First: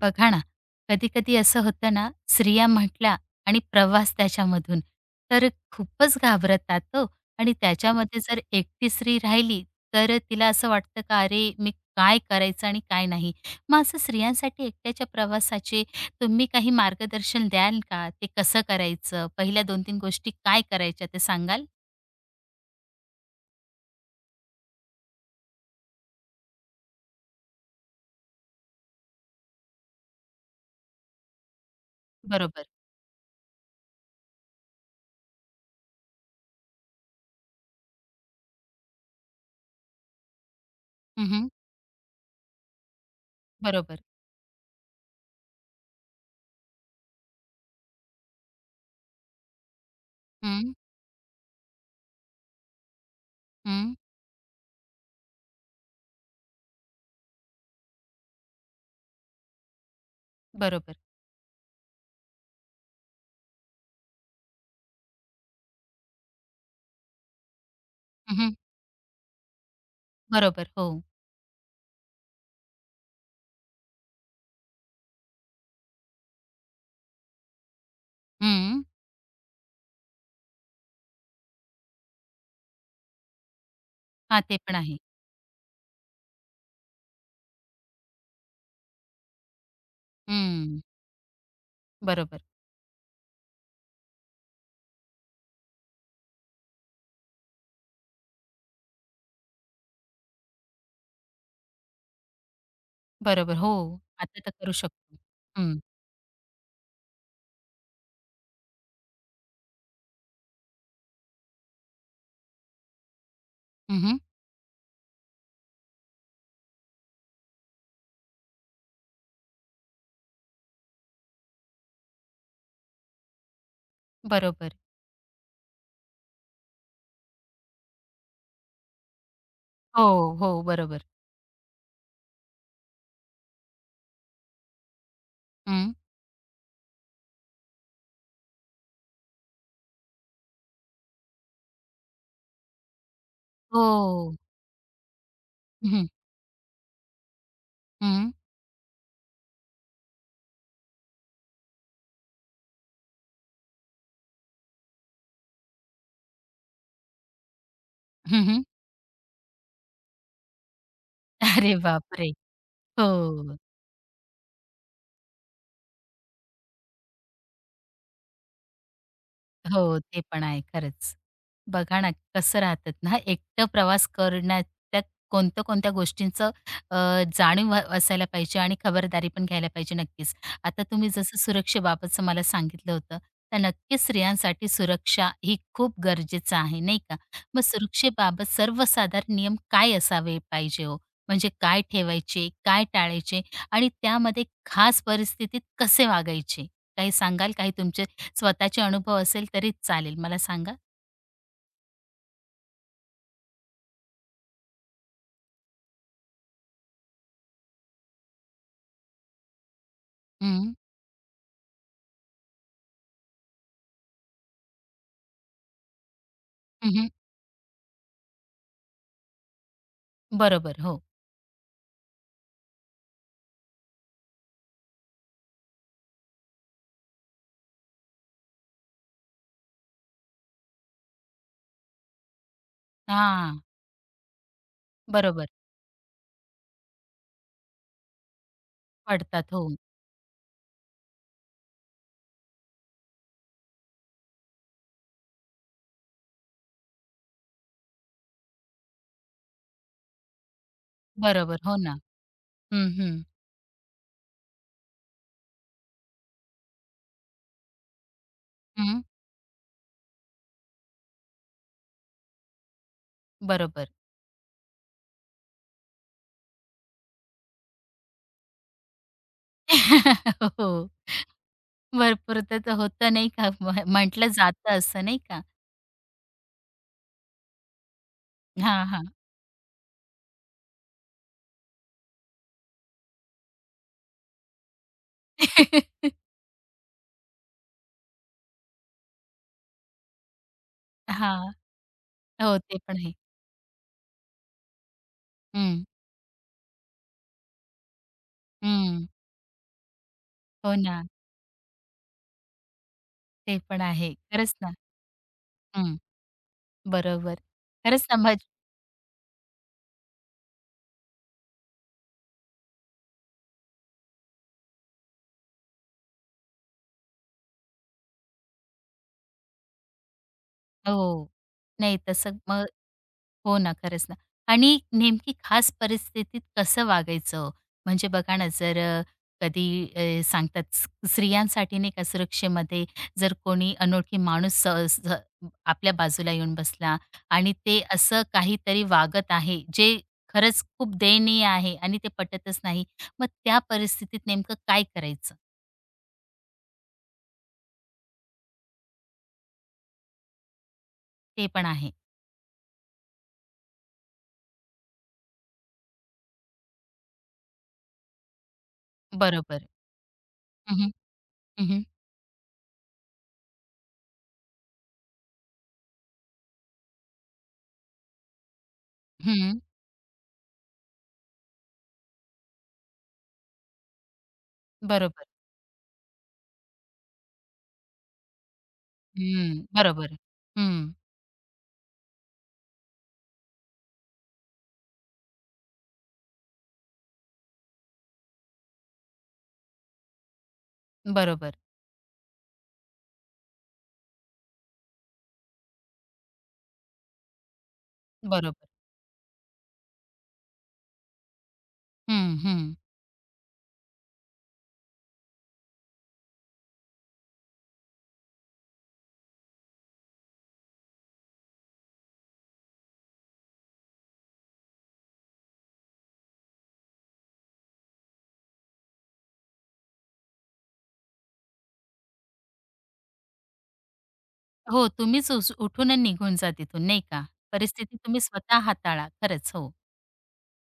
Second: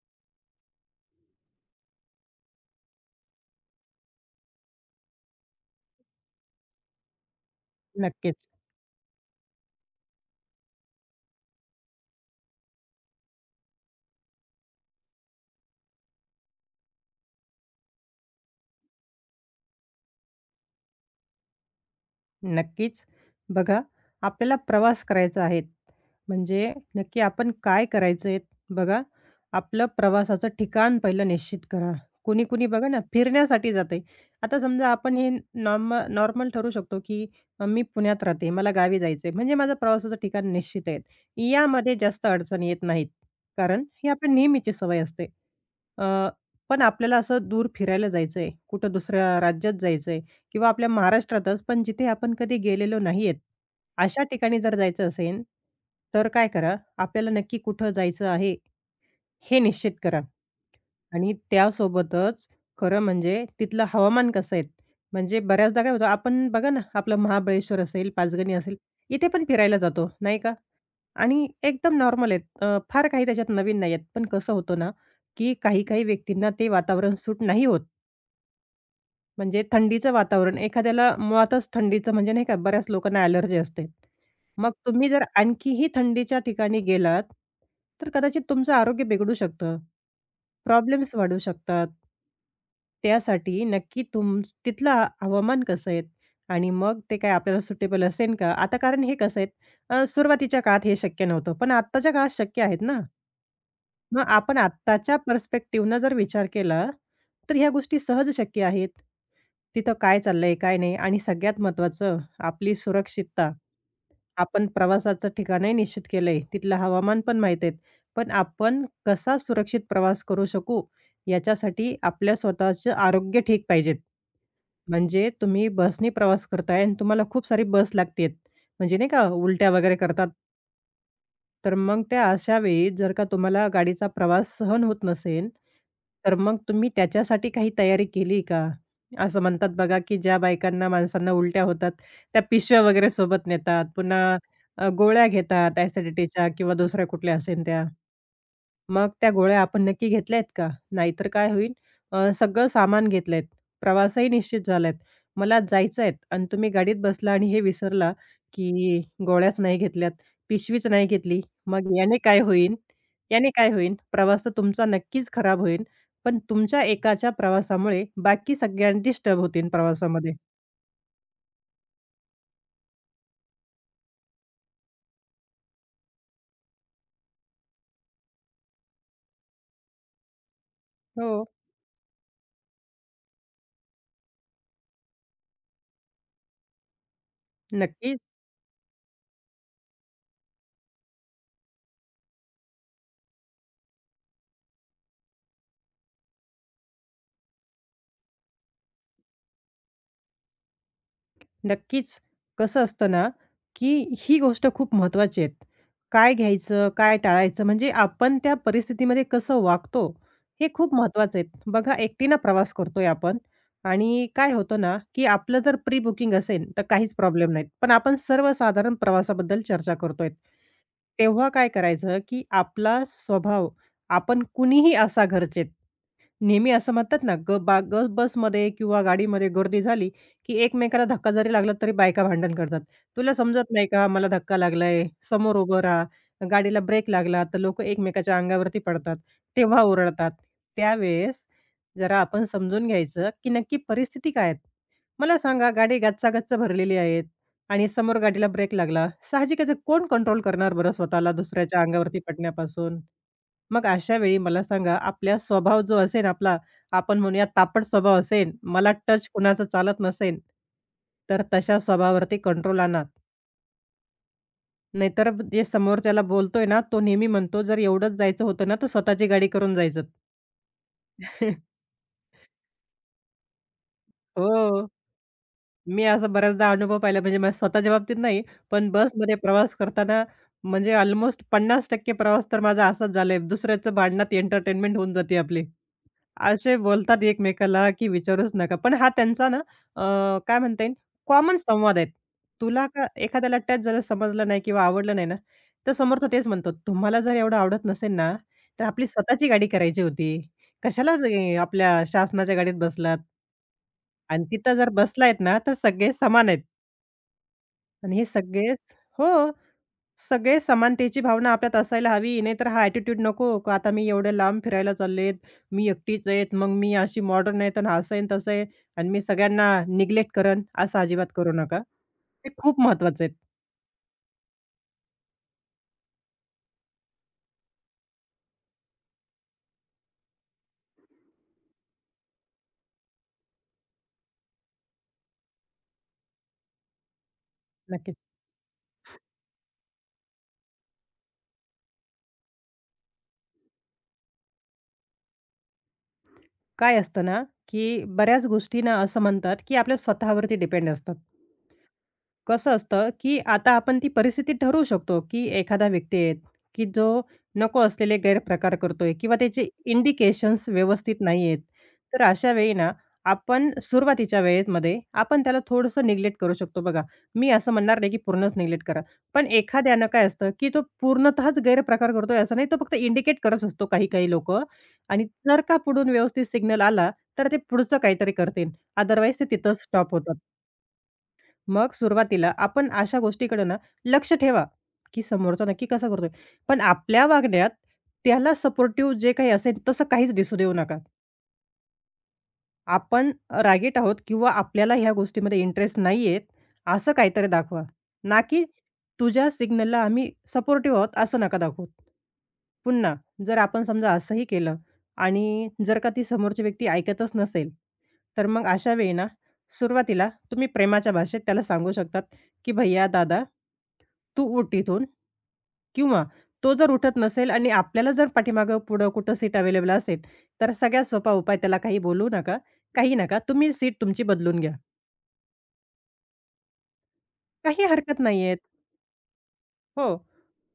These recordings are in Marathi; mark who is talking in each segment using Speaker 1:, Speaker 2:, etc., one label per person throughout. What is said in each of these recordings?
Speaker 1: बघा ना, कधी-कधी असं होतं ना, स्त्रिया म्हटल्या आणि प्रवास त्याच्यामधून, तर खूपच घाबरतात हो आणि त्याच्यामध्ये जर
Speaker 2: नक्कीच,
Speaker 1: एकटी स्त्री राहिली, तर तिला असं वाटतं का "अरे, मी काय करायचं आणि काय नाही?" मग असं स्त्रियांसाठी एकट्याच्या प्रवासाचे तुम्ही काही मार्गदर्शन द्याल का? ते कसं करायचं? पहिल्या 2-3 गोष्टी काय करायच्या ते सांगाल?
Speaker 2: नक्कीच. बघा, आपल्याला प्रवास करायचा आहे. म्हणजे नक्की आपण काय करायचं आहे? बघा, आपलं प्रवासाचं ठिकाण पहिलं निश्चित करा.
Speaker 1: बरोबर.
Speaker 2: कुणी-कुणी बघा ना, फिरण्यासाठी जातं आहे. आता समजा आपण हे नॉर्मल ठरवू शकतो, की मी पुण्यात राहते, मला गावी जायचं आहे. म्हणजे माझं प्रवासाचं ठिकाण निश्चित आहे.
Speaker 1: हं,
Speaker 2: यामध्ये जास्त अडचणी येत नाहीत. कारण
Speaker 1: बरोबर.
Speaker 2: ही आपल्या नेहमीची सवय असते. अ, पण आपल्याला असं दूर फिरायला जायचं आहे, कुठं दुसऱ्या राज्यात जायचं किंवा
Speaker 1: हं,
Speaker 2: आपल्या महाराष्ट्रातच, पण जिथे आपण कधी गेलेलो नाहीयेत,
Speaker 1: हं.
Speaker 2: अशा ठिकाणी जर जायचं असेल, तर काय करा, आपल्याला नक्की कुठं जायचं आहे हे निश्चित करा
Speaker 1: बरोबर.
Speaker 2: आणि त्यासोबतच खरं म्हणजे तिथलं हवामान कसं आहे? म्हणजे बऱ्याचदा काय होतं, आपण बघा ना, आपलं महाबळेश्वर असेल, पाचगणी
Speaker 1: हं,
Speaker 2: असेल, इथे पण फिरायला जातो, नाही का?
Speaker 1: बरोबर. हो.
Speaker 2: आणि एकदम नॉर्मल आहेत. फार काही त्याच्यात नवीन नाही आहेत. पण कसं होतं ना, की काही-काही व्यक्तींना ते वातावरण सूट नाही होत.
Speaker 1: हं.
Speaker 2: म्हणजे थंडीचं वातावरण एखाद्याला मुळातच थंडीचं म्हणजे नाही का बऱ्याच लोकांना ॲलर्जी असते.
Speaker 1: हां, ते
Speaker 2: मग
Speaker 1: पण आहे.
Speaker 2: तुम्ही जर आणखीही थंडीच्या ठिकाणी गेलात, तर कदाचित तुमचं आरोग्य बिघडू शकतं.
Speaker 1: हं.
Speaker 2: प्रॉब्लेम्स वाढू शकतात.
Speaker 1: बरोबर,
Speaker 2: त्यासाठी नक्की तुमच तिथलं हवामान कसं आहे आणि मग ते काय आपल्याला सुटेबल असेल का? आता कारण हे कसं आहे सुरुवातीच्या काळात हे शक्य नव्हतं, पण आत्ताच्या काळात शक्य आहेत ना.
Speaker 1: बरोबर. हो,
Speaker 2: मग
Speaker 1: आता तर
Speaker 2: आपण
Speaker 1: करू
Speaker 2: आत्ताच्या
Speaker 1: शकतो. हं.
Speaker 2: पर्स्पेक्टिव्हनं जर विचार केला, तर ह्या गोष्टी सहज शक्य आहेत. तिथं काय चाललंय, काय नाही आणि सगळ्यात महत्त्वाचं आपली सुरक्षितता.
Speaker 1: हं,
Speaker 2: आपण प्रवासाचं ठिकाणही निश्चित केलंय, तिथलं हवामान पण माहीत आहेत. पण आपण कसा सुरक्षित प्रवास करू शकू, याच्यासाठी आपल्या स्वतःचं आरोग्य ठीक पाहिजेत.
Speaker 1: बरोबर.
Speaker 2: म्हणजे तुम्ही बसनी प्रवास करताय आणि तुम्हाला खूप सारी बस लागते म्हणजे नाही का उलट्या वगैरे
Speaker 1: हो,
Speaker 2: करतात
Speaker 1: हो, बरोबर.
Speaker 2: तर मग त्या अशा वेळी जर का तुम्हाला गाडीचा प्रवास सहन होत नसेल,
Speaker 1: हं.
Speaker 2: तर मग तुम्ही त्याच्यासाठी काही तयारी केली का? असं म्हणतात बघा, की ज्या बायकांना माणसांना उलट्या होतात, त्या पिशव्या वगैरे सोबत नेतात.
Speaker 1: हो.
Speaker 2: पुन्हा गोळ्या घेतात
Speaker 1: हं, हं.
Speaker 2: ॲसिडिटीच्या किंवा दुसऱ्या कुठल्या असेल त्या. मग त्या गोळ्या आपण नक्की घेतल्यात का? नाहीतर काय होईल. सगळं सामान घेतलंय, प्रवासही निश्चित झालाय. मला जायचं आहे आणि तुम्ही गाडीत बसला आणि हे विसरला,
Speaker 1: हं,
Speaker 2: की गोळ्याच नाही घेतल्यात, पिशवीच नाही घेतली.
Speaker 1: अरे
Speaker 2: मग याने
Speaker 1: बापरे!
Speaker 2: काय होईल? याने
Speaker 1: हो,
Speaker 2: काय होईल? प्रवास तर तुमचा नक्कीच खराब होईल. पण तुमच्या एकाच्या प्रवासामुळे बाकी सगळ्यांना डिस्टर्ब होतील
Speaker 1: हो. ते
Speaker 2: प्रवासामध्ये.
Speaker 1: पण आहे खरंच. बघा ना, कसं राहतात ना, एकटं प्रवास करण्यात त्या कोणत्या-कोणत्या गोष्टींचं अ, जाणीव असायला पाहिजे आणि खबरदारी पण घ्यायला पाहिजे नक्कीच. आता तुम्ही
Speaker 2: हो,
Speaker 1: जसं सुरक्षेबाबतचं मला सांगितलं होतं, तर नक्कीच स्त्रियांसाठी सुरक्षा ही खूप गरजेचं आहे, नाही का? मग
Speaker 2: नक्कीच.
Speaker 1: सुरक्षेबाबत सर्वसाधारण नियम काय असावे पाहिजे हो? म्हणजे काय ठेवायचे, काय टाळायचे आणि त्यामध्ये खास परिस्थितीत कसे वागायचे? काही सांगाल? काही तुमचे स्वतःचे अनुभव असेल तरी चालेल. मला सांगा.
Speaker 2: नक्कीच. कसं असतं ना, की ही गोष्ट खूप महत्त्वाची आहे. काय घ्यायचं, काय टाळायचं म्हणजे आपण त्या परिस्थितीमध्ये कसं वागतो, हे
Speaker 1: हं.
Speaker 2: खूप महत्त्वाचं आहे. बघा एकटीनं प्रवास करतोय आपण आणि काय होतं ना, की आपलं जर प्री बुकिंग असेल तर
Speaker 1: हं,
Speaker 2: काहीच प्रॉब्लेम नाहीत. पण आपण सर्वसाधारण प्रवासाबद्दल चर्चा करतोय.
Speaker 1: बरोबर. हो.
Speaker 2: तेव्हा काय करायचं, की आपला स्वभाव आपण कुणीही असा घरचेत नेहमी असं म्हणतात ना, ग बा ग बसमध्ये किंवा गाडीमध्ये गर्दी झाली, की एकमेकाला धक्का जरी लागला तरी बायका भांडण करतात. तुला
Speaker 1: हां.
Speaker 2: समजत नाही का मला धक्का लागलाय?
Speaker 1: बरोबर.
Speaker 2: समोर उभं राहा. गाडीला ब्रेक लागला तर लोकं एकमेकाच्या अंगावरती पडतात.
Speaker 1: पडतात. हो.
Speaker 2: तेव्हा ओरडतात. त्यावेळेस जरा आपण समजून घ्यायचं, की नक्की परिस्थिती काय आहे? मला सांगा गाडी गच्चा-गच्च भरलेली आहेत आणि समोर गाडीला ब्रेक लागला. साहजिकच आहे कोण कंट्रोल करणार बरं स्वतःला
Speaker 1: बरोबर. हो
Speaker 2: दुसऱ्याच्या
Speaker 1: ना.
Speaker 2: अंगावरती
Speaker 1: हं,
Speaker 2: पडण्यापासून?
Speaker 1: हं.
Speaker 2: मग अशा वेळी मला सांगा, आपला स्वभाव जो असेल आपला, आपण म्हणूया तापट स्वभाव असेल, मला
Speaker 1: हं.
Speaker 2: टच कुणाचं चालत नसेल, तर तशा स्वभावावरती कंट्रोल आणा.
Speaker 1: बरोबर.
Speaker 2: नाहीतर जे समोरच्याला बोलतोय ना, तो नेहमी म्हणतो, "जर एवढंच जायचं होतं ना, तर स्वतःची गाडी करून जायचं."
Speaker 1: हो. भरपूर तर होतं नाही का? म्हटलं जातं
Speaker 2: हो,
Speaker 1: असं नाही का?
Speaker 2: मी असा बऱ्याचदा अनुभव पाहिला. म्हणजे माझ्या स्वतःच्या बाबतीत नाही,
Speaker 1: हां,
Speaker 2: पण
Speaker 1: हां.
Speaker 2: बसमध्ये प्रवास करताना म्हणजे ऑलमोस्ट 50% प्रवास तर माझा असाच झालाय. दुसऱ्याचं भांडणात एंटरटेनमेंट होऊन जाते
Speaker 1: हां.
Speaker 2: आपली. असे बोलतात एकमेकाला, की विचारूच नका. पण हा त्यांचा ना अ, काय म्हणता येईल कॉमन संवाद आहेत.
Speaker 1: हो, ते
Speaker 2: तुला
Speaker 1: पण
Speaker 2: का
Speaker 1: आहे.
Speaker 2: एखाद्याला टच झालं समजलं नाही किंवा आवडलं नाही ना,
Speaker 1: हं.
Speaker 2: तर समोरचा तेच म्हणतो, "तुम्हाला जर एवढं आवडत नसेल ना, तर आपली
Speaker 1: हं.
Speaker 2: स्वतःची गाडी करायची होती.
Speaker 1: हो ना.
Speaker 2: कशाला ते आपल्या शासनाच्या गाडीत बसलात
Speaker 1: ते पण आहे.
Speaker 2: आणि
Speaker 1: खरंच ना.
Speaker 2: तिथं जर बसलायत ना, तर
Speaker 1: हं.
Speaker 2: सगळे समान आहेत
Speaker 1: बरोबर. खरंच
Speaker 2: आणि हे
Speaker 1: समज
Speaker 2: सगळेच." हो. सगळे समानतेची भावना आपल्यात असायला हवी. नाहीतर हा ॲटिट्यूड नको, का आता मी एवढ्या लांब फिरायला चालले, मी एकटीच आहे, मग मी अशी मॉडर्न आहे, तर असं आहे, तसं आहे आणि मी सगळ्यांना निग्लेक्ट करन असं अजिबात
Speaker 1: हो.
Speaker 2: करू नका.
Speaker 1: नाही तसं
Speaker 2: हे खूप महत्त्वाचं आहे.
Speaker 1: हो ना, खरंच ना. आणि नेमकी खास परिस्थितीत कसं वागायचं? म्हणजे बघा ना, जर कधी सांगतात स्त्रियांसाठी नाही का सुरक्षेमध्ये जर कोणी अनोळखी माणूस सहज आपल्या बाजूला येऊन बसला आणि ते
Speaker 2: नक्कीच.
Speaker 1: असं काहीतरी वागत आहे, जे खरंच खूप दयनीय आहे आणि ते पटतच नाही. मग त्या परिस्थितीत नेमकं काय करायचं?
Speaker 2: काय असतं ना, की बऱ्याच गोष्टी ना असं म्हणतात, की आपल्या स्वतःवरती डिपेंड असतात.
Speaker 1: ते पण आहे.
Speaker 2: कसं असतं, की आता आपण ती परिस्थिती ठरवू शकतो, की एखादा व्यक्ती आहे, की जो नको असलेले गैरप्रकार करतोय किंवा
Speaker 1: बरोबर.
Speaker 2: त्याचे इंडिकेशन्स
Speaker 1: हं, हं.
Speaker 2: व्यवस्थित नाही आहेत.
Speaker 1: हं,
Speaker 2: तर अशा वेळी ना, आपण सुरुवातीच्या वेळेमध्ये आपण त्याला थोडंसं निग्लेक्ट करू शकतो बघा. मी असं म्हणणार नाही, की पूर्णच निग्लेक्ट करा. पण एखाद्यानं काय असतं, की तो पूर्णतःच गैरप्रकार करतोय असं नाही, तो फक्त इंडिकेट करत असतो काही-काही लोकं आणि
Speaker 1: बरोबर.
Speaker 2: जर का पुढून व्यवस्थित सिग्नल आला, तर ते पुढचं काहीतरी करतील. अदरवाईज ते
Speaker 1: हं.
Speaker 2: तिथंच स्टॉप
Speaker 1: बरोबर.
Speaker 2: होतात.
Speaker 1: हं.
Speaker 2: मग सुरुवातीला आपण अशा गोष्टीकडे ना लक्ष ठेवा, की समोरचा नक्की कसा करतोय? पण आपल्या वागण्यात त्याला सपोर्टिव्ह जे काही असेल तसं काहीच दिसू देऊ नका.
Speaker 1: बरोबर.
Speaker 2: आपण रागीट आहोत किंवा आपल्याला ह्या गोष्टीमध्ये इंटरेस्ट नाहीये, असं काहीतरी दाखवा. ना की
Speaker 1: बरोबर.
Speaker 2: तुझ्या सिग्नलला आम्ही सपोर्टिव्ह आहोत असं नका दाखवू.
Speaker 1: हं, हं.
Speaker 2: पुन्हा जर आपण समजा असंही केलं आणि जर का ती समोरची व्यक्ती ऐकतच नसेल, तर मग अशा वेळी ना सुरुवातीला तुम्ही प्रेमाच्या भाषेत त्याला सांगू शकतात, की "भैय्या, दादा, तू उठ इथून." किंवा तो जर उठत नसेल आणि आपल्याला जर पाठीमागं पुढं कुठं सीट अवेलेबल असेल, तर सगळ्यात सोपा उपाय त्याला काही बोलू नका. काही नका. तुम्ही सीट तुमची बदलून घ्या.
Speaker 1: हो, तुम्हीच उठून आणि निघून जा तिथून नाही का?
Speaker 2: काही
Speaker 1: परिस्थिती
Speaker 2: हरकत
Speaker 1: तुम्ही
Speaker 2: नाहीये.
Speaker 1: स्वतः हाताळा. खरंच हो.
Speaker 2: हो.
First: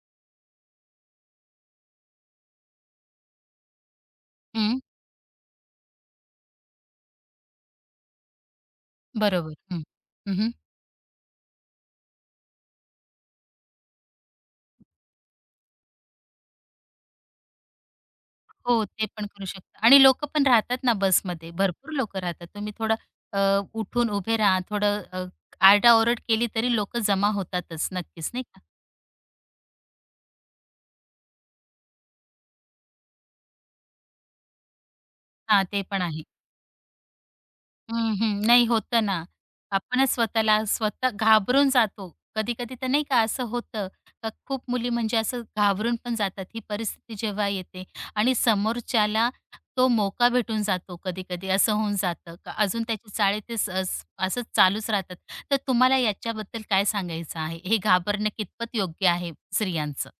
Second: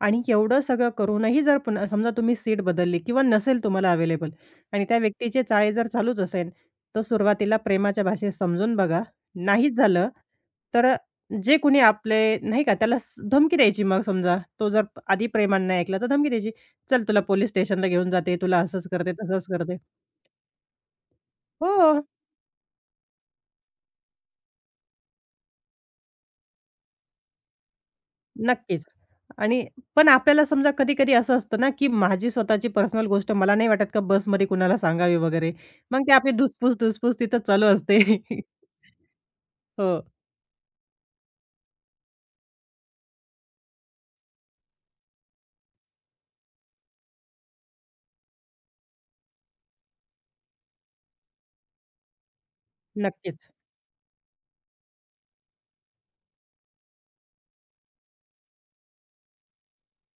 Speaker 2: आणि एवढं सगळं करूनही जर पुन्हा समजा तुम्ही सीट बदलली किंवा नसेल तुम्हाला अवेलेबल
Speaker 1: हं,
Speaker 2: आणि त्या व्यक्तीचे चाळे जर चालूच असेल, तर सुरुवातीला प्रेमाच्या भाषेत समजून बघा.
Speaker 1: बरोबर.
Speaker 2: नाहीच
Speaker 1: हं.
Speaker 2: झालं,
Speaker 1: हं,
Speaker 2: तर जे कुणी आपले नाही का त्याला धमकी द्यायची मग समजा तो जर आधी प्रेमाने नाही ऐकला, तर धमकी द्यायची. "चल तुला पोलिस स्टेशनला घेऊन जाते, तुला
Speaker 1: हो,
Speaker 2: असंच
Speaker 1: ते
Speaker 2: करते,
Speaker 1: पण करू
Speaker 2: तसंच करते."
Speaker 1: शकता आणि लोकं पण राहतात ना बसमध्ये, भरपूर
Speaker 2: हो.
Speaker 1: लोकं राहतात. तुम्ही थोडं अ, उठून उभे राहा, थोडं आरडाओरड केली तरी लोकं जमा होतातच नक्कीच नाही का?
Speaker 2: नक्कीच. आणि पण आपल्याला समजा कधी-कधी असं असतं ना, की माझी स्वतःची पर्सनल गोष्ट मला नाही वाटत का बसमध्ये कुणाला सांगावी वगैरे.
Speaker 1: हां, ते
Speaker 2: मग
Speaker 1: पण
Speaker 2: ते
Speaker 1: आहे.
Speaker 2: आपली धुसफूस-धुसफूस तिथं चालू असते.
Speaker 1: हं, हं. नाही होतं ना.
Speaker 2: हो,
Speaker 1: आपणच स्वतःला स्वतः घाबरून जातो. कधी-कधी तर नाही का असं होतं, का खूप मुली म्हणजे असं घाबरून पण जातात ही परिस्थिती जेव्हा येते आणि समोरच्याला तो मोका भेटून जातो कधी-कधी असं होऊन जातं. का अजून त्याचे चाळे
Speaker 2: नक्कीच.
Speaker 1: ते स अस असंच चालूच राहतात. तर तुम्हाला याच्याबद्दल काय सांगायचं आहे? हे घाबरणं कितपत योग्य आहे स्त्रियांचं?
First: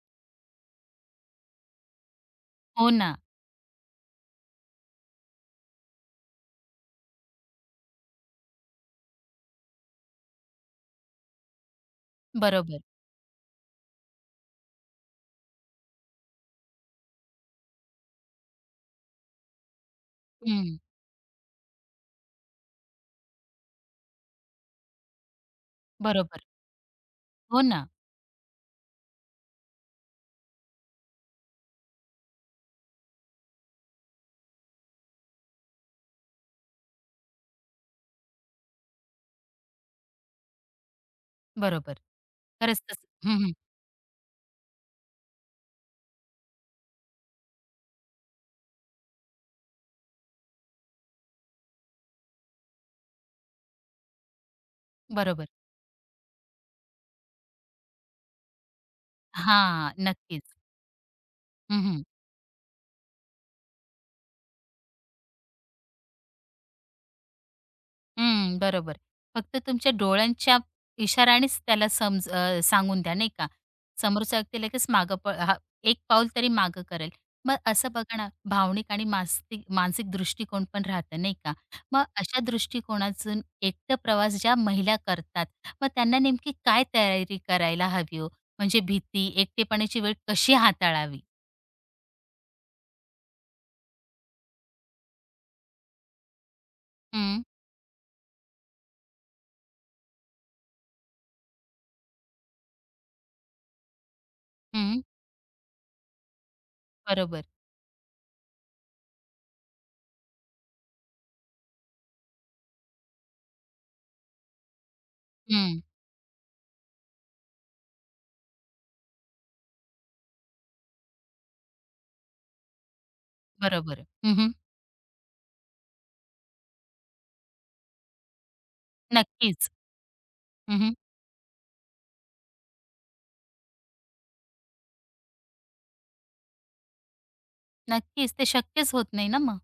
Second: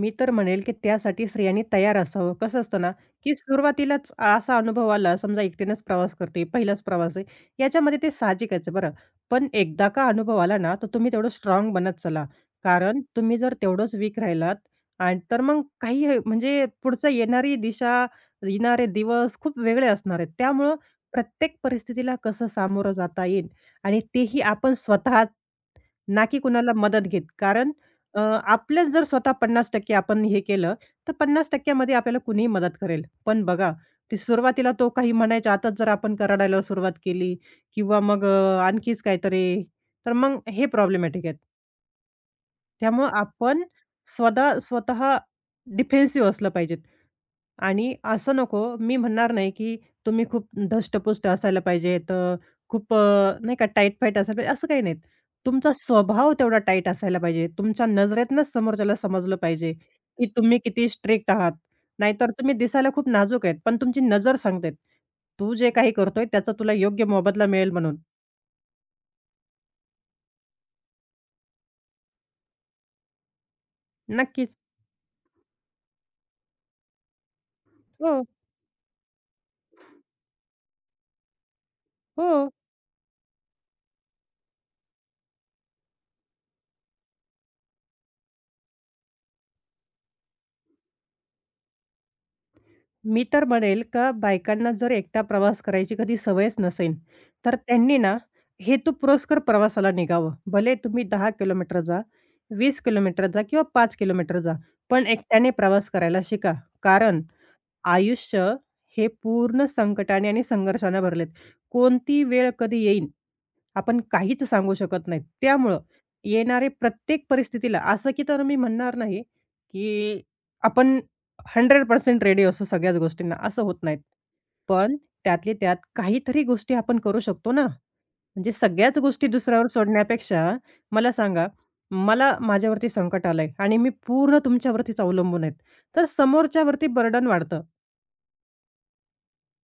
Speaker 2: मी तर म्हणेल, की त्यासाठी स्त्रियांनी तयार असावं. कसं असतं
Speaker 1: हो
Speaker 2: ना,
Speaker 1: ना.
Speaker 2: की सुरुवातीलाच असा अनुभव आला, समजा एकटीनंच प्रवास करते, पहिलाच प्रवास आहे. याच्यामध्ये ते साहजिकच आहे बरं. पण एकदा का अनुभव आला ना, तर तुम्ही तेवढं स्ट्रॉंग बनत चला.
Speaker 1: बरोबर.
Speaker 2: कारण तुम्ही जर तेवढंच वीक राहिलात आणि तर मग काही हे म्हणजे पुढचं येणारी दिशा, येणारे दिवस खूप वेगळे असणार आहेत. त्यामुळं
Speaker 1: हं.
Speaker 2: प्रत्येक परिस्थितीला कसं सामोरं जाता येईल आणि तेही आपण स्वतः, ना की
Speaker 1: बरोबर.
Speaker 2: कुणाला मदत घेत.
Speaker 1: हो
Speaker 2: कारण
Speaker 1: ना.
Speaker 2: अ, आपल्याच जर स्वतः 50% आपण हे केलं, तर 50% मध्ये आपल्याला कुणीही मदत करेल. पण बघा, ते सुरुवातीला तो काही म्हणायच्या आतच जर आपण रडायला सुरुवात केली किंवा मग आणखीच काहीतरी, तर मग हे प्रॉब्लेमॅटिक आहेत.
Speaker 1: बरोबर. खरंच तसं.
Speaker 2: त्यामुळं
Speaker 1: हं, हं.
Speaker 2: आपण स्वतः स्वतः डिफेन्सिव्ह असलं पाहिजे. आणि असं नको, मी म्हणणार नाही, की तुम्ही खूप धष्टपुष्ट असायला पाहिजेत, खूप नाही का टाईट-फाईट असायला पाहिजे, असं काही नाहीत.
Speaker 1: बरोबर.
Speaker 2: तुमचा स्वभाव तेवढा टाईट असायला पाहिजे. तुमच्या नजरेतनंच समोरच्याला समजलं पाहिजे,
Speaker 1: हां.
Speaker 2: की
Speaker 1: नक्कीच.
Speaker 2: तुम्ही किती स्ट्रिक्ट आहात.
Speaker 1: हं, हं.
Speaker 2: नाहीतर तुम्ही दिसायला खूप नाजूक आहेत, पण तुमची नजर सांगते, "तू जे काही करतोय त्याचा तुला योग्य मोबदला मिळेल" म्हणून.
Speaker 1: हं, बरोबर. फक्त तुमच्या डोळ्यांच्या इशाऱ्यानेच त्याला सांगून द्या नाही का? समोरचा
Speaker 2: नक्कीच.
Speaker 1: व्यक्ती लगेच मागं हा एक पाऊल तरी मागं करेल. मग असं बघा
Speaker 2: हो,
Speaker 1: ना, भावनिक आणि मानसिक मानसिक दृष्टिकोन पण राहतं नाही का? मग
Speaker 2: हो.
Speaker 1: अशा दृष्टिकोनातून एकटं प्रवास ज्या महिला करतात, मग त्यांना नेमकी काय तयारी करायला हवी हो? म्हणजे भीती, एकटेपणाची वेळ कशी हाताळावी?
Speaker 2: मी तर म्हणेल का बायकांना जर एकटा प्रवास करायची कधी सवयच नसेल,
Speaker 1: हं,
Speaker 2: तर त्यांनी ना हेतुपुरस्सर प्रवासाला निघावं. भले तुम्ही 10 किलोमीटर जा, 20 किलोमीटर जा किंवा 5 किलोमीटर जा,
Speaker 1: हं.
Speaker 2: पण एकट्याने प्रवास करायला शिका. कारण
Speaker 1: बरोबर.
Speaker 2: आयुष्य हे पूर्ण संकटाने आणि संघर्षाने भरलेत. कोणती वेळ कधी येईन आपण काहीच सांगू शकत नाही. त्यामुळं
Speaker 1: हं,
Speaker 2: येणाऱ्या प्रत्येक परिस्थितीला असं की तर मी म्हणणार नाही, की आपण 100% रेडी असू सगळ्याच गोष्टींना, असं होत नाहीत.
Speaker 1: बरोबर. हं,
Speaker 2: पण त्यातल्या त्यात काहीतरी गोष्टी आपण करू शकतो ना. म्हणजे सगळ्याच गोष्टी दुसऱ्यावर
Speaker 1: नक्कीच.
Speaker 2: सोडण्यापेक्षा मला सांगा, मला माझ्यावरती संकट आलंय आणि मी पूर्ण तुमच्यावरतीच अवलंबून आहेत. तर समोरच्यावरती बर्डन वाढतं.
Speaker 1: नक्कीच, ते शक्यच होत नाही ना मग.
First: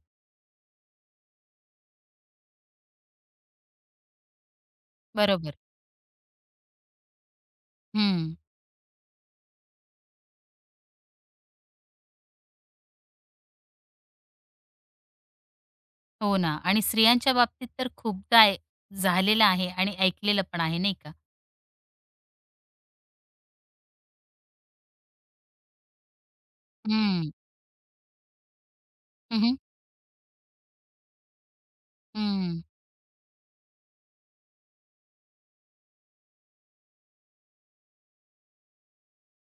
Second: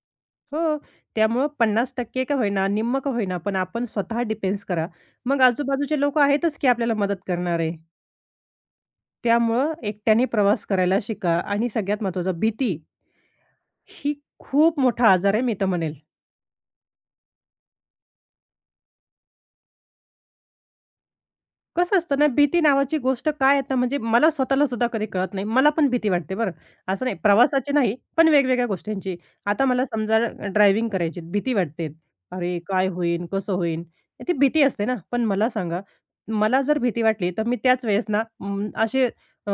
Speaker 2: हो. त्यामुळं 50% का होईना, निम्म का होईना, पण आपण स्वतः डिफेन्स करा. मग
Speaker 1: बरोबर.
Speaker 2: आजूबाजूचे लोकं आहेतच की आपल्याला मदत करणारे.
Speaker 1: हं.
Speaker 2: त्यामुळं एकट्याने प्रवास करायला शिका आणि सगळ्यात महत्त्वाचं भीती ही खूप मोठा आजार आहे मी तर म्हणेल.
Speaker 1: हो ना आणि स्त्रियांच्या बाबतीत तर खूपदा आहे झालेलं आहे आणि ऐकलेलं पण आहे नाही का?
Speaker 2: कसं असतं ना, भीती नावाची गोष्ट काय आहे म्हणजे मला स्वतःला सुद्धा कधी कळत नाही. मला पण भीती वाटते बरं. असं नाही
Speaker 1: हं.
Speaker 2: प्रवासाची नाही, पण वेगवेगळ्या गोष्टींची.
Speaker 1: हं, हं.
Speaker 2: आता मला समजा ड्रायव्हिंग करायची भीती वाटते. अरे,
Speaker 1: हं.
Speaker 2: काय होईन? कसं होईन? ती भीती असते ना. पण मला सांगा, मला जर भीती वाटली तर मी त्याच वेळेस ना असे अ,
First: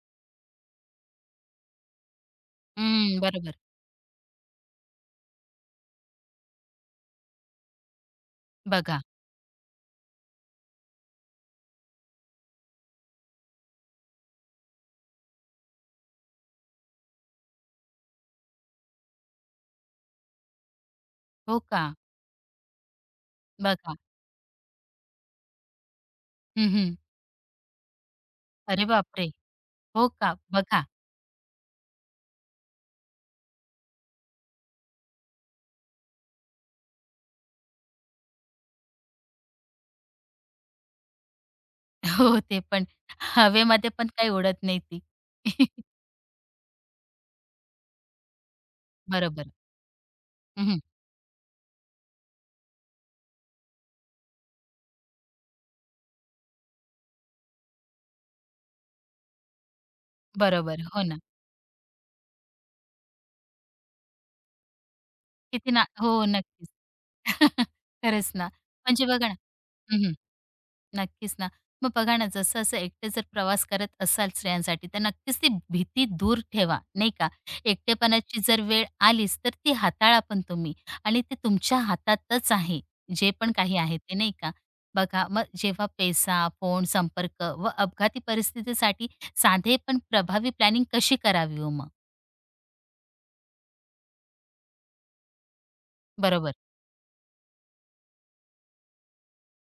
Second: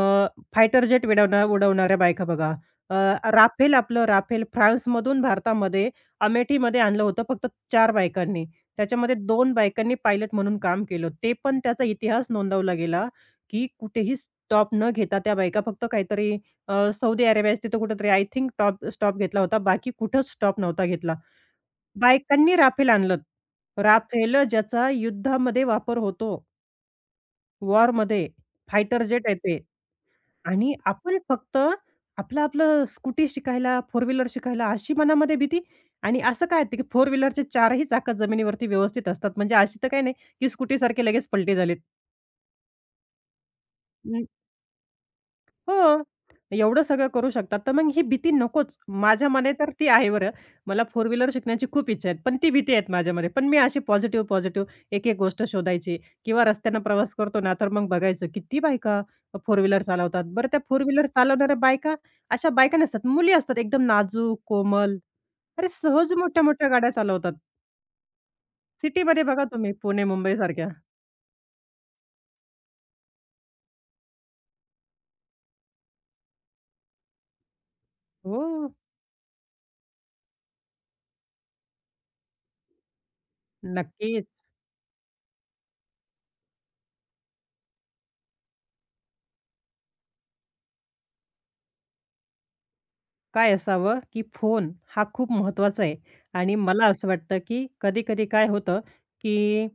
Speaker 2: फायटर जेट उडवणाऱ्या बायका बघा. अ,
Speaker 1: बरोबर.
Speaker 2: राफेल आपलं राफेल फ्रान्समधून भारतामध्ये अमेठीमध्ये आणलं होतं फक्त 4 बायकांनी.
Speaker 1: बघा.
Speaker 2: त्याच्यामध्ये 2 बायकांनी पायलट म्हणून काम केलं. ते पण त्याचा इतिहास नोंदवला गेला, की कुठेही स्टॉप न घेता त्या बायका फक्त काहीतरी सौदी अरेबियाच्या तिथं कुठेतरी आय थिंक टॉप स्टॉप घेतला होता. बाकी कुठंच स्टॉप नव्हता घेतला.
Speaker 1: हो का?
Speaker 2: बायकांनी राफेल आणलं.
Speaker 1: बघा.
Speaker 2: राफेल ज्याचा युद्धामध्ये वापर होतो,
Speaker 1: हं,
Speaker 2: वॉरमध्ये
Speaker 1: अरे
Speaker 2: फायटर जेट
Speaker 1: बापरे!
Speaker 2: आहे ते.
Speaker 1: हो का?
Speaker 2: आणि
Speaker 1: बघा.
Speaker 2: आपण फक्त आपलं, आपलं स्कूटी शिकायला, फोर व्हीलर शिकायला अशी मनामध्ये भीती आणि असं काय ते, की फोर व्हीलरचे चारही चाकं जमिनीवरती व्यवस्थित असतात. म्हणजे अशी तर काही नाही, की स्कूटीसारखे लगेच पलटी झालीत.
Speaker 1: हो, ते पण हवेमध्ये पण काही उडत नाही ती.
Speaker 2: हो. एवढं सगळं करू शकतात, तर मग ही भीती नकोच. माझ्या
Speaker 1: बरोबर.
Speaker 2: मने तर ती आहे बरं.
Speaker 1: हं,
Speaker 2: मला फोर व्हीलर शिकण्याची खूप इच्छा आहे, पण ती भीती आहेत माझ्यामध्ये. पण मी अशी पॉझिटिव्ह, पॉझिटिव्ह एक-एक गोष्ट शोधायची किंवा रस्त्यानं प्रवास करतो ना, तर मग बघायचं किती बायका फोर व्हीलर चालवतात. बरं त्या
Speaker 1: बरोबर.
Speaker 2: फोर
Speaker 1: हो
Speaker 2: व्हीलर
Speaker 1: ना.
Speaker 2: चालवणाऱ्या बायका अशा बायका नसतात, मुली असतात एकदम नाजूक, कोमल. अरे
Speaker 1: किती ना
Speaker 2: सहज
Speaker 1: हो,
Speaker 2: मोठ्या-मोठ्या
Speaker 1: नक्कीच.
Speaker 2: गाड्या चालवतात.
Speaker 1: खरंच ना. म्हणजे
Speaker 2: सिटीमध्ये
Speaker 1: बघा ना
Speaker 2: बघा तुम्ही पुणे, मुंबईसारख्या.
Speaker 1: नक्कीच ना. मग बघा ना, जसं असं एकटे जर प्रवास करत असाल स्त्रियांसाठी, तर नक्कीच ती भीती दूर ठेवा, नाही का? एकटेपणाची जर
Speaker 2: हो,
Speaker 1: वेळ आलीच, तर ती हाताळा पण तुम्ही आणि ते तुमच्या हातातच आहे, जे पण काही आहे ते, नाही
Speaker 2: नक्कीच.
Speaker 1: का? बघा, मग जेव्हा पैसा, फोन, संपर्क व अपघाती परिस्थितीसाठी साधे पण प्रभावी प्लॅनिंग कशी करावी हो मग?
Speaker 2: काय असावं, की फोन हा खूप महत्त्वाचा आहे
Speaker 1: बरोबर.
Speaker 2: आणि मला असं वाटतं, की कधी-कधी काय होतं, की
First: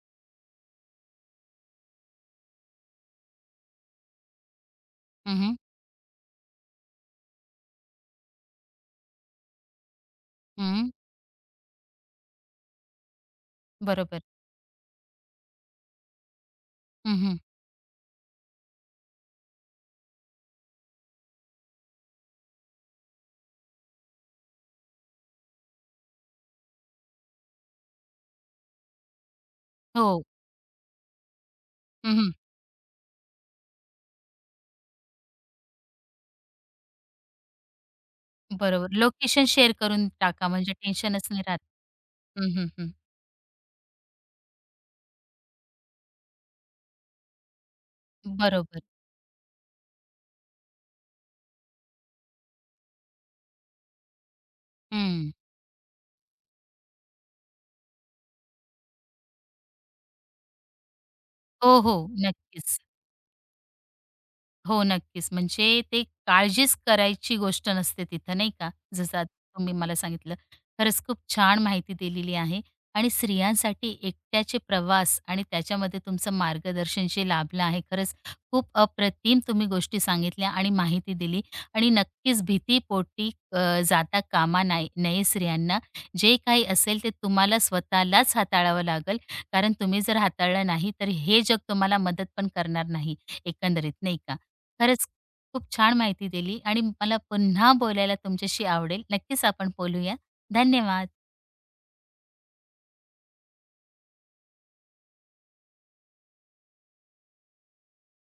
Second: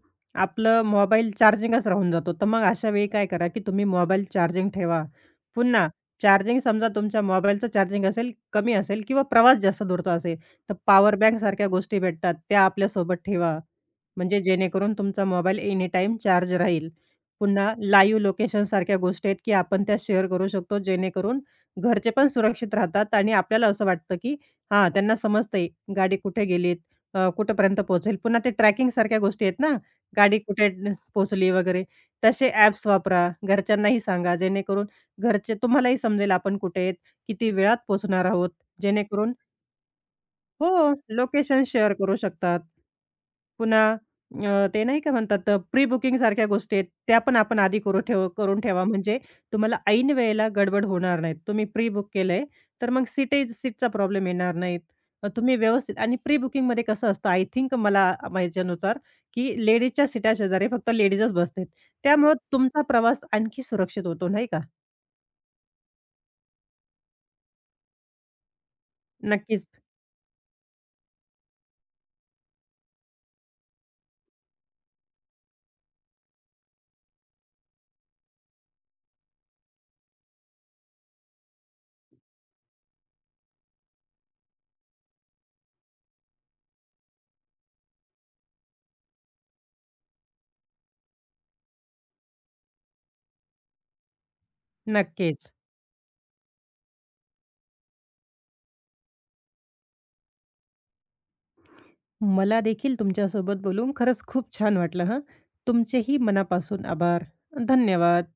Speaker 2: आपलं मोबाईल चार्जिंगच राहून जातो. तर मग अशा वेळी काय करा, की तुम्ही मोबाईल चार्जिंग ठेवा.
Speaker 1: हं, हं.
Speaker 2: पुन्हा चार्जिंग समजा तुमच्या मोबाईलचं चार्जिंग असेल, कमी असेल किंवा प्रवास जास्त दूरचा असेल, तर पॉवर बँकसारख्या गोष्टी भेटतात, त्या आपल्यासोबत ठेवा.
Speaker 1: बरोबर.
Speaker 2: म्हणजे जेणेकरून तुमचा मोबाईल एनीटाईम चार्ज राहील.
Speaker 1: हं,
Speaker 2: पुन्हा लाईव्ह लोकेशनसारख्या गोष्टी आहेत, की आपण त्या शेअर करू शकतो, जेणेकरून घरचे पण सुरक्षित राहतात आणि आपल्याला असं वाटतं, की हां, त्यांना समजतंय गाडी कुठे गेलीत, कुठेपर्यंत पोहोचेल. पुन्हा ते ट्रॅकिंगसारख्या गोष्टी आहेत ना,
Speaker 1: हो.
Speaker 2: गाडी कुठे न पोहोचली वगैरे.
Speaker 1: हं,
Speaker 2: तसे ॲप्स वापरा. घरच्यांनाही सांगा जेणेकरून घरचे तुम्हालाही समजेल आपण कुठे आहेत, किती वेळात पोहोचणार आहोत.
Speaker 1: बरोबर.
Speaker 2: जेणेकरून
Speaker 1: लोकेशन शेअर करून टाका,
Speaker 2: हो,
Speaker 1: म्हणजे टेन्शनच नाही राहत.
Speaker 2: लोकेशन शेअर करू
Speaker 1: हं,
Speaker 2: शकतात.
Speaker 1: हं,
Speaker 2: पुन्हा ते नाही का म्हणतात प्री बुकिंग सारख्या गोष्टी आहेत, त्या पण आपण आधी करून
Speaker 1: बरोबर.
Speaker 2: ठेवा म्हणजे तुम्हाला ऐन वेळेला गडबड होणार नाही. तुम्ही प्री बुक केलंय, तर मग सीटचा प्रॉब्लेम येणार नाहीत.
Speaker 1: हं.
Speaker 2: तुम्ही व्यवस्थित आणि प्री बुकिंगमध्ये कसं असतं आय थिंक मला माहितीनुसार, की लेडीजच्या सीटा शेजारी फक्त लेडीजच बसतात.
Speaker 1: हो, हो.
Speaker 2: त्यामुळं
Speaker 1: नक्कीच.
Speaker 2: तुमचा प्रवास आणखी सुरक्षित होतो, नाही का?
Speaker 1: हो, नक्कीच. म्हणजे ते काळजीच करायची गोष्ट नसते तिथं, नाही का? जसं आता
Speaker 2: नक्कीच,
Speaker 1: तुम्ही मला सांगितलं. खरंच खूप छान माहिती दिलेली आहे आणि स्त्रियांसाठी एकट्याचे प्रवास आणि त्याच्यामध्ये तुमचं मार्गदर्शन जे लाभलं आहे, खरंच खूप अप्रतिम तुम्ही गोष्टी सांगितल्या आणि माहिती दिली आणि नक्कीच भीतीपोटी जाता कामा नये स्त्रियांना. जे काही असेल ते तुम्हाला स्वतःलाच हाताळावं लागेल, कारण तुम्ही जर हाताळलं नाही, तर हे जग तुम्हाला मदत पण करणार नाही, एकंदरीत, नाही का? खरंच
Speaker 2: नक्कीच.
Speaker 1: खूप छान माहिती दिली आणि मला पुन्हा बोलायला तुमच्याशी आवडेल. नक्कीच आपण बोलूया. धन्यवाद.
Speaker 2: मला देखील तुमच्यासोबत बोलून खरंच खूप छान वाटलं हं. तुमचेही मनापासून आभार. धन्यवाद.